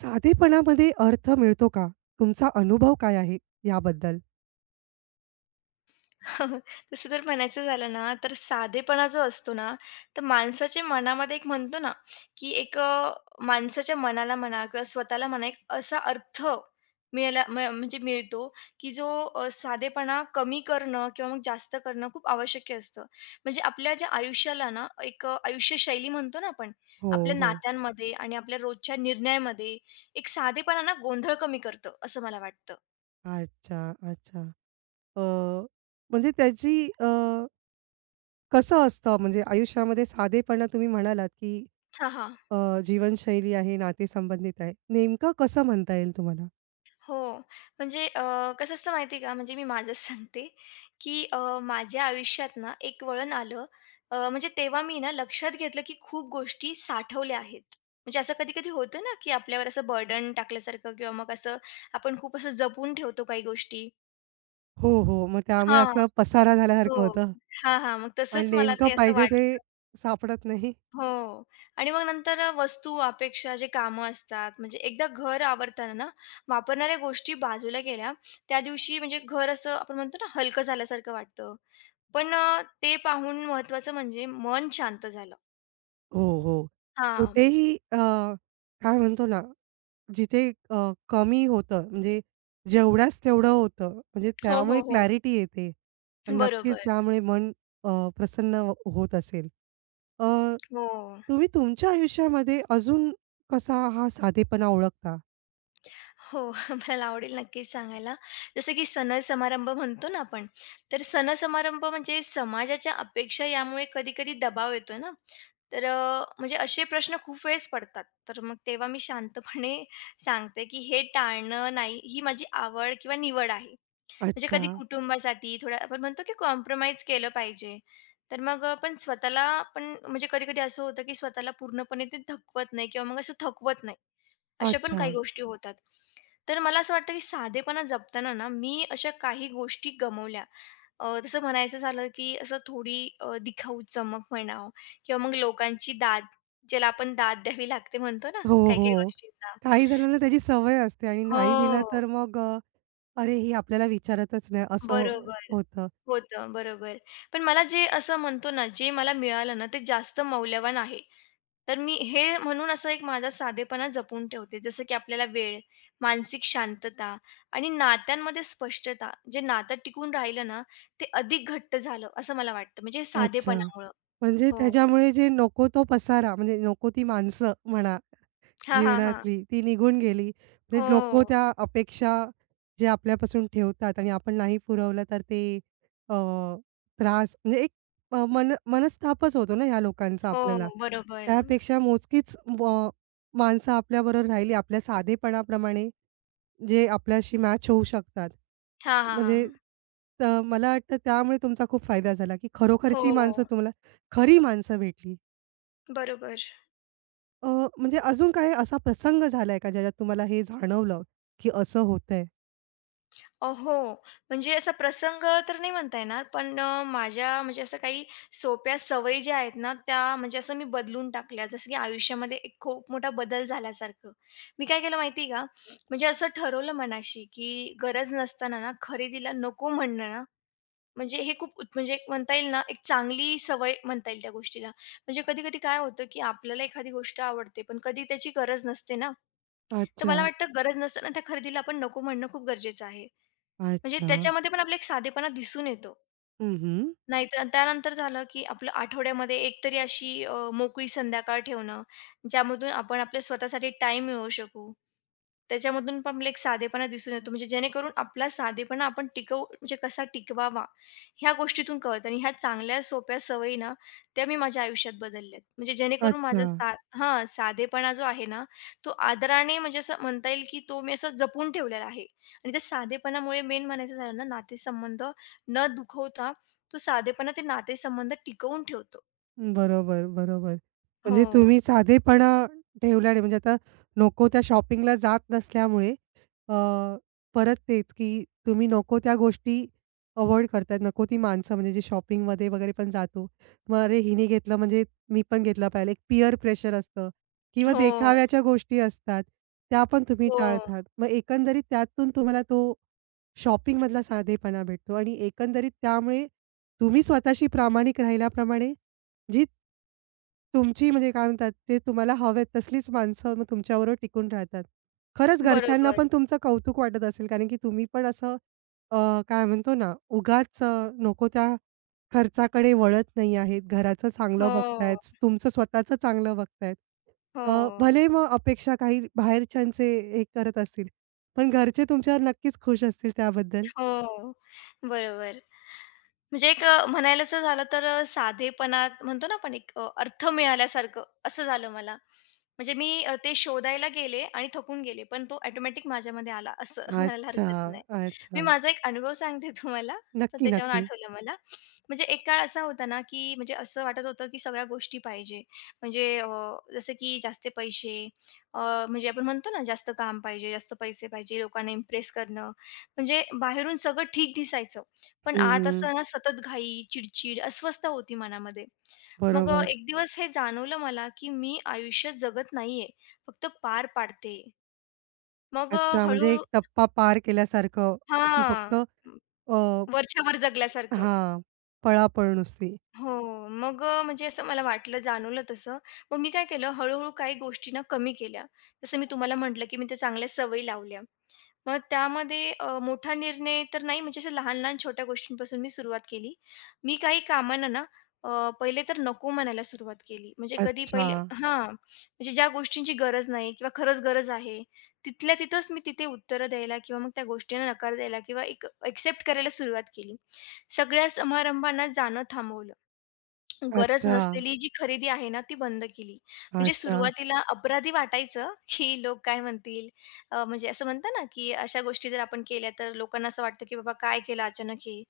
साधेपणामध्ये अर्थ मिळतो का? तुमचा अनुभव काय आहे याबद्दल? तसं जर म्हणायचं झालं ना, तर साधेपणा जो असतो ना, तर माणसाच्या मनामध्ये एक म्हणतो ना, की एक माणसाच्या मनाला म्हणा किंवा स्वतःला म्हणा, एक असा अर्थ मिळायला म्हणजे मिळतो, की जो साधेपणा कमी करणं किंवा मग जास्त करणं खूप आवश्यक असतं. म्हणजे आपल्या ज्या आयुष्याला ना, एक आयुष्यशैली म्हणतो ना आपण, हो, आपल्या हो. नात्यांमध्ये आणि आपल्या रोजच्या निर्णयामध्ये एक साधेपणा ना गोंधळ कमी करतं, असं मला वाटतं. अच्छा, अच्छा. अ, म्हणजे त्याची अ, कसं असतं म्हणजे आयुष्यामध्ये साधेपणा तुम्ही म्हणालात, की हां, हां. अ, जीवनशैली आहे, नातेसंबंधित आहे. नेमकं कसं म्हणता येईल तुम्हाला? हो. म्हणजे कसं असतं माहिती आहे का, म्हणजे मी माझंच सांगते, की माझ्या आयुष्यात ना एक वळण आलं. म्हणजे तेव्हा मी ना लक्षात घेतलं, की खूप गोष्टी साठवल्या आहेत. म्हणजे असं कधी-कधी होतं ना, की आपल्यावर असं बर्डन टाकल्यासारखं किंवा मग असं आपण खूप असं जपून ठेवतो काही गोष्टी. हो, हो. मग त्यामुळे हां. असं पसारा हो. झाल्यासारखं होतं हां, हां. मग आणि तसंच मला नेमकं ते असं पाहिजे ते वाटलं. सापडत नाही. हो. आणि मग नंतर वस्तू, अपेक्षा जे कामं असतात, म्हणजे एकदा घर आवरताना ना, वापरणाऱ्या गोष्टी बाजूला गेल्या, त्या दिवशी म्हणजे घर असं आपण म्हणतो ना, हलकं झाल्यासारखं वाटतं. पण ते पाहून महत्त्वाचं म्हणजे मन शांत झालं. हो, हो. हां. कुठेही काय म्हणतो ना जिथे कमी होतं म्हणजे जेवढ्याच तेवढं होतं. म्हणजे हो, त्यामुळे हो, हो. क्लॅरिटी येते आणि नक्कीच बरोबर. त्यामुळे मन अ, प्रसन्न होत असेल. अ, हो. तुम्ही तुमच्या आयुष्यामध्ये अजून कसा हा साधेपणा ओळखता? हो. मला आवडेल नक्कीच सांगायला. जसं की सण-समारंभ म्हणतो ना आपण, तर सण-समारंभ म्हणजे समाजाच्या अपेक्षा यामुळे कधी-कधी दबाव येतो ना. तर म्हणजे असे प्रश्न खूप वेळेस पडतात. तर मग तेव्हा मी शांतपणे सांगते, की हे टाळणं नाही ही माझी आवड किंवा निवड आहे. म्हणजे अच्छा. कधी कुटुंबासाठी थोडं आपण म्हणतो की कॉम्प्रोमाईज केलं पाहिजे. तर मग पण स्वतःला पण म्हणजे कधी-कधी असं होतं, की स्वतःला पूर्णपणे ते थकवत नाही किंवा मग असं थकवत नाही. अशा पण अच्छा. काही गोष्टी होतात. तर मला असं वाटतं, की साधेपणा जपताना ना, मी अशा काही गोष्टी गमावल्या. तसं म्हणायचं झालं, की असं थोडी दिखाऊ चमक म्हणावं किंवा मग लोकांची दाद, ज्याला आपण दाद द्यावी लागते म्हणतो ना, हो, काही-काही हो. गोष्टींना. काही जणांना त्याची सवय असते आणि नाही दिला हो, तर मग "अरे, ही आपल्याला विचारतच नाही," असं बरोबर. होतं. होतं, बरोबर. पण मला जे असं म्हणतो ना, जे मला मिळालं ना, ते जास्त मौल्यवान आहे. तर मी हे म्हणून असं एक माझा साधेपणा जपून ठेवते. जसं की आपल्याला वेळ, मानसिक शांतता आणि नात्यांमध्ये स्पष्टता. जे नातं टिकून राहिलं ना, ते अधिक घट्ट झालं असं मला वाटतं. म्हणजे अच्छा. साधेपणामुळं. म्हणजे हो. त्याच्यामुळे जे नको तो पसारा म्हणजे नको ती माणसं म्हणा हां, हां, हां. जीवनातली ती निघून गेली. म्हणजे लोकं हो. त्या अपेक्षा जे आपल्यापासून ठेवतात आणि आपण नाही पुरवलं तर ते अ, त्रास म्हणजे एक मन मनस्तापच होतो ना ह्या लोकांचा हो, आपल्याला. बरोबर. त्यापेक्षा मोजकीच माणसं आपल्याबरोबर राहिली आपल्या साधेपणाप्रमाणे जे आपल्याशी मॅच होऊ शकतात. हां, हां, म्हणजे हां. तर मला वाटतं त्यामुळे तुमचा खूप फायदा झाला, की खरोखरची हो, माणसं तुम्हाला खरी माणसं भेटली. बरोबर. अ, म्हणजे अजून काही असा प्रसंग झालाय का ज्याच्यात तुम्हाला हे जाणवलं, की असं होतंय? अहो, हो. म्हणजे असा प्रसंग तर नाही म्हणता येणार, पण माझ्या म्हणजे असं काही सोप्या सवयी ज्या आहेत ना, त्या म्हणजे असं मी बदलून टाकल्या. जसं की आयुष्यामध्ये एक खूप मोठा बदल झाल्यासारखं. मी काय केलं माहिती आहे का? म्हणजे असं ठरवलं मनाशी, की गरज नसताना ना खरेदीला नको म्हणणं ना, म्हणजे हे खूप म्हणजे एक म्हणता येईल ना, एक चांगली सवय म्हणता येईल त्या गोष्टीला. म्हणजे कधी-कधी काय होतं, की आपल्याला एखादी गोष्ट आवडते, पण कधी त्याची गरज नसते ना. तर अच्छा, मला वाटतं गरज नसताना त्या खरेदीला आपण नको म्हणणं खूप गरजेचं आहे. म्हणजे अच्छा. त्याच्यामध्ये पण आपला एक साधेपणा दिसून येतो. हं, हं. नाहीतर आणि त्यानंतर झालं, की आपलं आठवड्यामध्ये एकतरी अशी मोकळी संध्याकाळ ठेवणं, ज्यामधून आपण आपल्या स्वतःसाठी टाईम मिळवू शकू. त्याच्यामधून पण आपल्याला एक साधेपणा दिसून येतो, म्हणजे जेणेकरून आपला साधेपणा आपण टिकवू म्हणजे कसा टिकवावा, ह्या गोष्टीतून कळतं आणि ह्या चांगल्या सोप्या सवयी ना, त्या मी माझ्या आयुष्यात बदलल्यात. म्हणजे जेणेकरून अच्छा. माझा सा हां, साधेपणा जो आहे ना, तो आदराने म्हणजे असं म्हणता येईल, की तो मी असं जपून ठेवलेला आहे आणि त्या साधेपणामुळे मेन म्हणायचं झालं ना, नातेसंबंध न दुखवता तो साधेपणा ते नातेसंबंध टिकवून ठेवतो. बरोबर, बरोबर. हो. म्हणजे तुम्ही साधेपणा ठेवला नाही. म्हणजे आता नको त्या शॉपिंगला जात नसल्यामुळे अ, परत तेच, की तुम्ही नको त्या गोष्टी अव्हॉइड करताय. नको ती माणसं म्हणजे जे शॉपिंगमध्ये वगैरे पण जातो. मग अरे हिने घेतलं म्हणजे मी पण घेतलं पाहिजे. एक पीअर प्रेशर असतं किंवा हो, देखाव्याच्या गोष्टी असतात. त्या पण तुम्ही हो. टाळतात. मग एकंदरीत त्यातून तुम्हाला तो शॉपिंगमधला साधेपणा भेटतो आणि एकंदरीत त्यामुळे तुम्ही स्वतःशी प्रामाणिक राहिल्याप्रमाणे जी तुमची म्हणजे काय म्हणतात, ते तुम्हाला हवेत तसलीच माणसं मग तुमच्याबरोबर टिकून राहतात. खरंच घरच्यांना बरोबर. पण तुमचं कौतुक वाटत असेल, कारण की तुम्ही पण असं अ, काय म्हणतो ना, उगाच नको त्या खर्चाकडे वळत नाही आहेत. घराचं चांगलं बघतायत, हो, तुमचं स्वतःचं चांगलं बघतायत. हो, भले मग अपेक्षा काही बाहेरच्यांचे हे करत असतील, पण घरचे तुमच्यावर नक्कीच खुश असतील त्याबद्दल. हो. बरोबर. म्हणजे एक म्हणायलाच झालं तर साधेपणात म्हणतो ना आपण एक अर्थ मिळाल्यासारखं असं झालं मला. म्हणजे मी ते शोधायला गेले आणि थकून गेले, पण तो ऑटोमॅटिक माझ्यामध्ये आला असं म्हणायला अच्छा, हरकत नाही. मी अच्छा. माझा एक अनुभव सांगते तुम्हाला, तर नक्की, त्याच्यावरून नक्की. नक्की. आठवलं मला. म्हणजे एक काळ असा होता ना, की म्हणजे असं वाटत होतं, की सगळ्या गोष्टी पाहिजे. म्हणजे जसं की जास्त पैसे अ, म्हणजे आपण म्हणतो ना, जास्त काम पाहिजे, जास्त पैसे पाहिजे, लोकांना इम्प्रेस करणं. म्हणजे बाहेरून सगळं ठीक दिसायचं. पण आत हं, असं ना सतत घाई, चिडचिड, अस्वस्थ होती मनामध्ये. मग बरोबर. एक दिवस हे जाणवलं मला, की मी आयुष्य जगत नाहीये, फक्त पार पाडते. मग अच्छा, म्हणजे एक हळू-हळू टप्पा पार केल्यासारखं फक्त हां, अ, वरच्यावर जगल्यासारखं. हां, पळापळ नुसती. हो, मग म्हणजे असं मला वाटलं, जाणवलं तसं. मग मी काय केलं, हळू काही गोष्टी ना कमी केल्या. जसं मी तुम्हाला म्हटलं, की मी त्या चांगल्या सवयी लावल्या. मग त्यामध्ये मोठा निर्णय तर नाही म्हणजे असं लहान-लहान छोट्या गोष्टींपासून मी सुरुवात केली. मी काही कामांना ना पहिले तर नको म्हणायला सुरुवात केली. म्हणजे कधी अच्छा, पहिले हां, म्हणजे ज्या गोष्टींची गरज नाही किंवा खरंच गरज आहे, तिथल्या तिथंच मी तिथे उत्तरं द्यायला किंवा मग त्या गोष्टींना नकार द्यायला किंवा एक एक्सेप्ट करायला सुरुवात केली. सगळ्या समारंभांना जाणं थांबवलं. गरज अच्छा, नसलेली जी खरेदी आहे ना, ती बंद केली. म्हणजे अच्छा. सुरुवातीला अपराधी वाटायचं, की लोक काय म्हणतील? म्हणजे असं म्हणतात ना, की अशा गोष्टी जर आपण केल्या, तर लोकांना असं वाटतं, की बाबा काय केलं अचानक हे?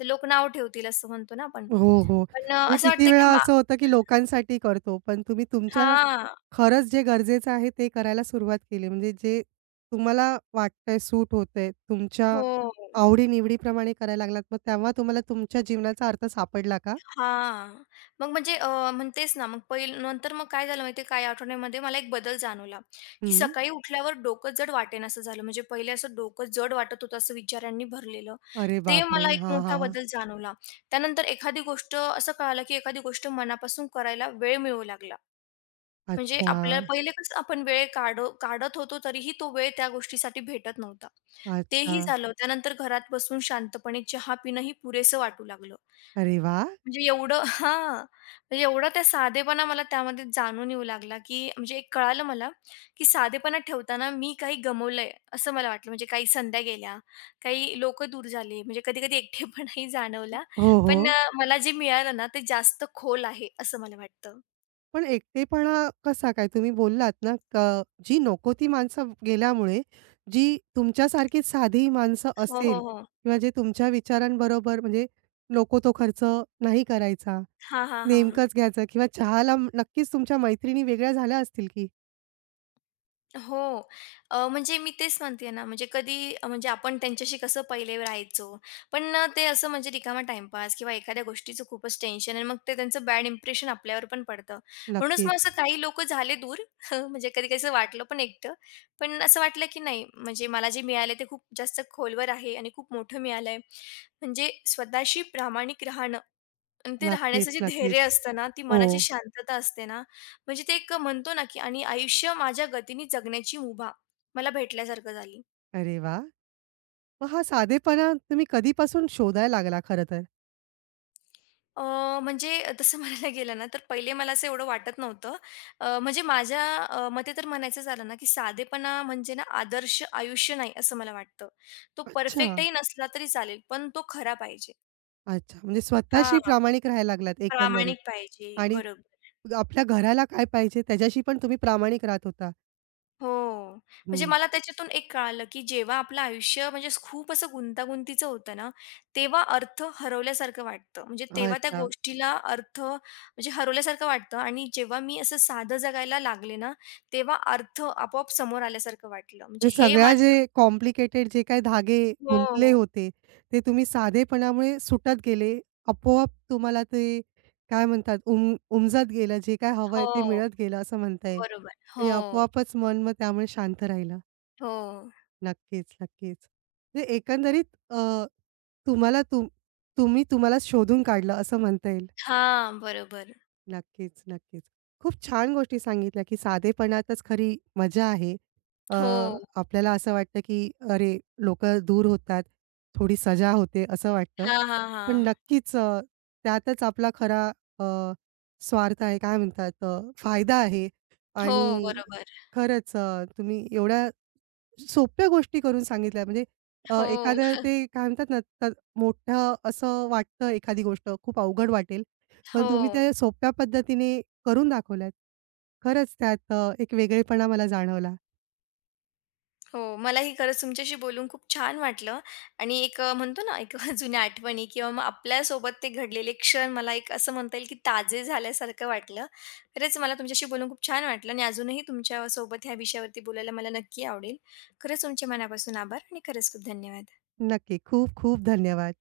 तर लोक नाव ठेवतील असं म्हणतो ना आपण. हो, हो. पण म्हणजे असं किती वाटतं, वेळा की मा असं होतं, की लोकांसाठी करतो, पण तुम्ही तुमच्या हां. खरंच जे गरजेचं आहे ते करायला सुरुवात केली. म्हणजे जे तुम्हाला वाटतंय, सूट होतंय, हो. तुमच्या आवडी-निवडीप्रमाणे करायला लागलात. मग तेव्हा तुम्हाला तुमच्या जीवनाचा अर्थ सापडला का? हा, मग म्हणजे म्हणतेच ना, मग पहिलं नंतर मग काय झालं माहिती आहे, काही आठवड्यांमध्ये मला एक बदल जाणवला, की हं. सकाळी उठल्यावर डोकं जड वाटेनासं झालं. म्हणजे पहिले असं डोकं जड वाटत होतं, असं विचारांनी भरलेलं. अरे ते बापरे! मला एक हां, मोठा हां. बदल जाणवला. त्यानंतर एखादी गोष्ट असं कळालं, की एखादी गोष्ट मनापासून करायला वेळ मिळू लागला. म्हणजे अच्छा, आपल्याला पहिले कसं आपण वेळ काढत होतो, तरीही तो वेळ त्या गोष्टीसाठी भेटत नव्हता. अच्छा. तेही झालं. त्यानंतर घरात बसून शांतपणे चहा पिणंही पुरेसं वाटू लागलं. अरे वाह! म्हणजे एवढं हां. म्हणजे एवढा त्या साधेपणा मला त्यामध्ये जाणून येऊ लागला, की म्हणजे एक कळालं मला, की साधेपणा ठेवताना मी काही गमावलंय, असं मला वाटलं. म्हणजे काही संध्या गेल्या, काही लोकं दूर झाले, म्हणजे कधी-कधी एकटेपणाही जाणवला. हो, पण हो. मला जे मिळालं ना, ते जास्त खोल आहे, असं मला वाटतं. पण एकटेपणा कसा काय? तुम्ही बोललात ना जी नको ती माणसं गेल्यामुळे जी तुमच्यासारखी साधी माणसं हो, असेल हो, हो. किंवा जे तुमच्या विचारांबरोबर म्हणजे नको तो खर्च नाही करायचा, हां, हां, हां. नेमकंच घ्यायचं किंवा चहाला नक्कीच तुमच्या मैत्रिणी वेगळ्या झाल्या असतील की? हो. म्हणजे मी तेच म्हणते ना, म्हणजे कधी म्हणजे आपण त्यांच्याशी कसं पहिले राहायचो. पण ते असं म्हणजे रिकामा टाईमपास किंवा एखाद्या गोष्टीचं खूपच टेन्शन आणि मग ते त्यांचं बॅड इम्प्रेशन आपल्यावर पण पडतं. म्हणूनच मग नक्कीच, असं काही लोकं झाले दूर म्हणजे कधी-कधी असं वाटलं पण एकटं. पण असं वाटलं की नाही म्हणजे मला जे मिळालंय ते खूप जास्त खोलवर आहे आणि खूप मोठं मिळालंय. म्हणजे स्वतःशी प्रामाणिक राहणं आणि ते नक्कीच, राहण्याचं जे धैर्य नक्कीच. असतं ना, ती हो. मनाची शांतता असते ना, म्हणजे ते एक म्हणतो ना, की आणि आयुष्य माझ्या गतीने जगण्याची मुभा मला भेटल्यासारखं झाली. अरे वाह! मग हा साधेपणा तुम्ही कधीपासून शोधायला लागला खरं तर? अ, म्हणजे तसं म्हणायला गेलं ना, तर पहिले मला असं एवढं वाटत नव्हतं. म्हणजे माझ्या मते तर म्हणायचं झालं ना, की साधेपणा म्हणजे ना, आदर्श आयुष्य नाही असं मला वाटतं. तो अच्छा, परफेक्टही नसला तरी चालेल, पण तो खरा पाहिजे. अच्छा. म्हणजे स्वतःशी हां, प्रामाणिक राहायला लागलात एकंदरीत प्रामाणिक पाहिजे. आणि बरोबर. आपल्या घराला काय पाहिजे त्याच्याशी पण तुम्ही प्रामाणिक राहत होता. हो. म्हणजे हं. मला त्याच्यातून एक कळालं, की जेव्हा आपलं आयुष्य म्हणजे खूप असं गुंतागुंतीचं होतं ना, तेव्हा अर्थ हरवल्यासारखं वाटतं. म्हणजे तेव्हा त्या अच्छा. गोष्टीला अर्थ म्हणजे हरवल्यासारखं वाटतं आणि जेव्हा मी असं साधं जगायला लागले ना, तेव्हा अर्थ आपोआप समोर आल्यासारखं वाटलं. म्हणजे म्हणजे हे सगळ्या माझं जे कॉम्प्लिकेटेड जे काही धागे गुंतले हो, होते, ते तुम्ही साधेपणामुळे सुटत गेले. आपोआप तुम्हाला ते काय म्हणतात उमजत गेलं. जे काय हवंय ते हो. मिळत गेलं असं म्हणता येईल बरोबर. हो, आणि आपोआपच मन मग त्यामुळे शांत राहिलं. हो. नक्कीच, नक्कीच. म्हणजे एकंदरीत अ, तुम्हाला तुम्ही तुम्हाला शोधून काढलं असं म्हणता येईल. हां, बरोबर. नक्कीच, नक्कीच. खूप छान गोष्टी सांगितल्या, की साधेपणातच खरी मजा आहे. अ, हो. आपल्याला असं वाटतं, की अरे, लोकं दूर होतात, थोडी सजा होते असं वाटतं. हां, हां, पण हां. नक्कीच त्यातच आपला खरा अ, स्वार्थ आहे, काय म्हणतात फायदा आहे हो, आणि बरोबर. खरंच तुम्ही एवढ्या सोप्या गोष्टी करून सांगितल्या. म्हणजे हो, एखाद्या ते काय म्हणतात ना, तर मोठं असं वाटतं एखादी गोष्ट खूप अवघड वाटेल. पण तुम्ही हो. त्या सोप्या पद्धतीने करून दाखवल्यात. खरंच त्यात एक वेगळेपणा मला जाणवला. हो, मलाही खरंच तुमच्याशी बोलून खूप छान वाटलं आणि एक म्हणतो ना एक जुन्या आठवणी किंवा मग आपल्यासोबत ते घडलेले क्षण मला एक असं म्हणता येईल की ताजे झाल्यासारखं वाटलं. खरंच मला तुमच्याशी बोलून खूप छान वाटलं आणि अजूनही तुमच्यासोबत ह्या विषयावरती बोलायला मला नक्की आवडेल. खरंच तुमचे मनापासून आभार आणि खरंच खूप धन्यवाद. नक्की. खूप खूप धन्यवाद.